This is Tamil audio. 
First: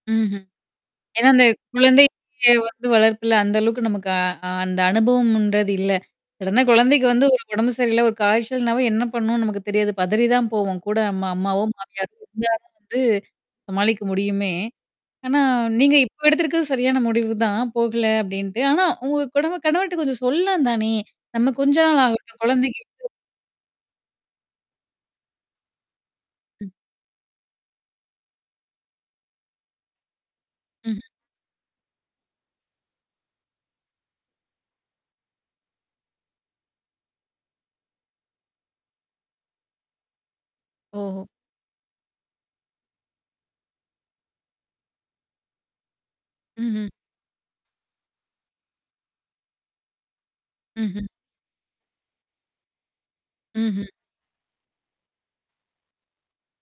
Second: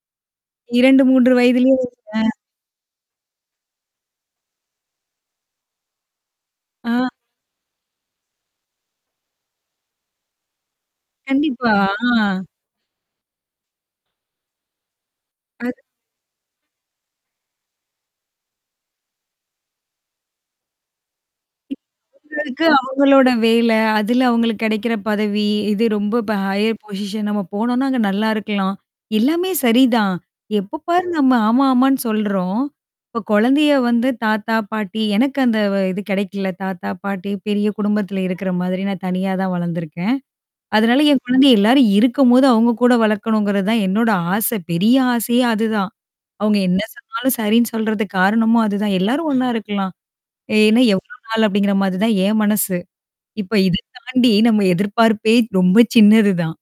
ம்ஹ்ம். இரண்டு, ஏன்னா, மூன்று அந்த வயதிலயே வருதுங்க கொழந்தைக்கே வந்து வளர்ப்புல அந்த அளவுக்கு நமக்கு அ அந்த அனுபவம்ன்றது இல்ல. சடனா குழந்தைக்கு ஆ. வந்து ஒரு உடம்பு சரியில்ல ஒரு காய்ச்சல்னாவும் என்ன பண்ணவும்னு நமக்கு தெரியாது. பதறி தான் போவோம். கூட நம்ம அம்மாவோ, கண்டிப்பா, மாமியாரோ ஆ. இருந்தா வந்து, சமாளிக்க முடியுமே. ஆனா அது நீங்க இப்போ எடுத்திருக்கிறது சரியான முடிவு தான். போகல அப்டின்ட்டு. ஆனா உங்க குடவ கணவர்ட்ட கொஞ்சம் சொல்லலாந்தானே! நம்ம ம். கொஞ்ச நாள் ஆகட்டும் இப்போதைக்கு கொழந்தைக்கு. அவங்களோட வேலை, அதுல அவங்களுக்கு கெடைக்கிற பதவி, இது ரொம்ப ப ம். ஹையர் பொசிஷன் நம்ம போனோனா, அங்க நல்லா இருக்கலாம். எல்லாமே சரிதான். எப்ப ம்ஹ்ம். பாரு நம்ம ஆமா, ஆமான்னு சொல்றோம். இப்ப கொழந்தைய வந்து தாத்தா, பாட்டி, எனக்கு அந்த இது கிடைக்கல. தாத்தா, பாட்டி, பெரிய குடும்பத்தில இருக்கிற மாதிரி நான் தனியா தான் வளர்ந்துருக்கேன். அதனால ஓஹோ! என் குழந்தைய எல்லாரும் இருக்கும்போது அவங்க கூட வளர்க்கணுங்கிறது தான் என்னோட ஆசை. பெரிய ஆசையே அதுதான். அவங்க என்ன ம்ஹ்ம். சொன்னாலும் சரின்னு சொல்றதுக்கு காரணமும் அதுதான். எல்லாரும் ஒண்ணா இருக்கலாம். ஏன்னா ம்ஹ்ம். எவ்ளோ நாள் அப்டிங்கிற மாரி தான் என் மனசு. இப்ப இத ம்ஹ்ம். தாண்டி நம்ம எதிர்பார்ப்பே ரொம்ப சின்னது தான்.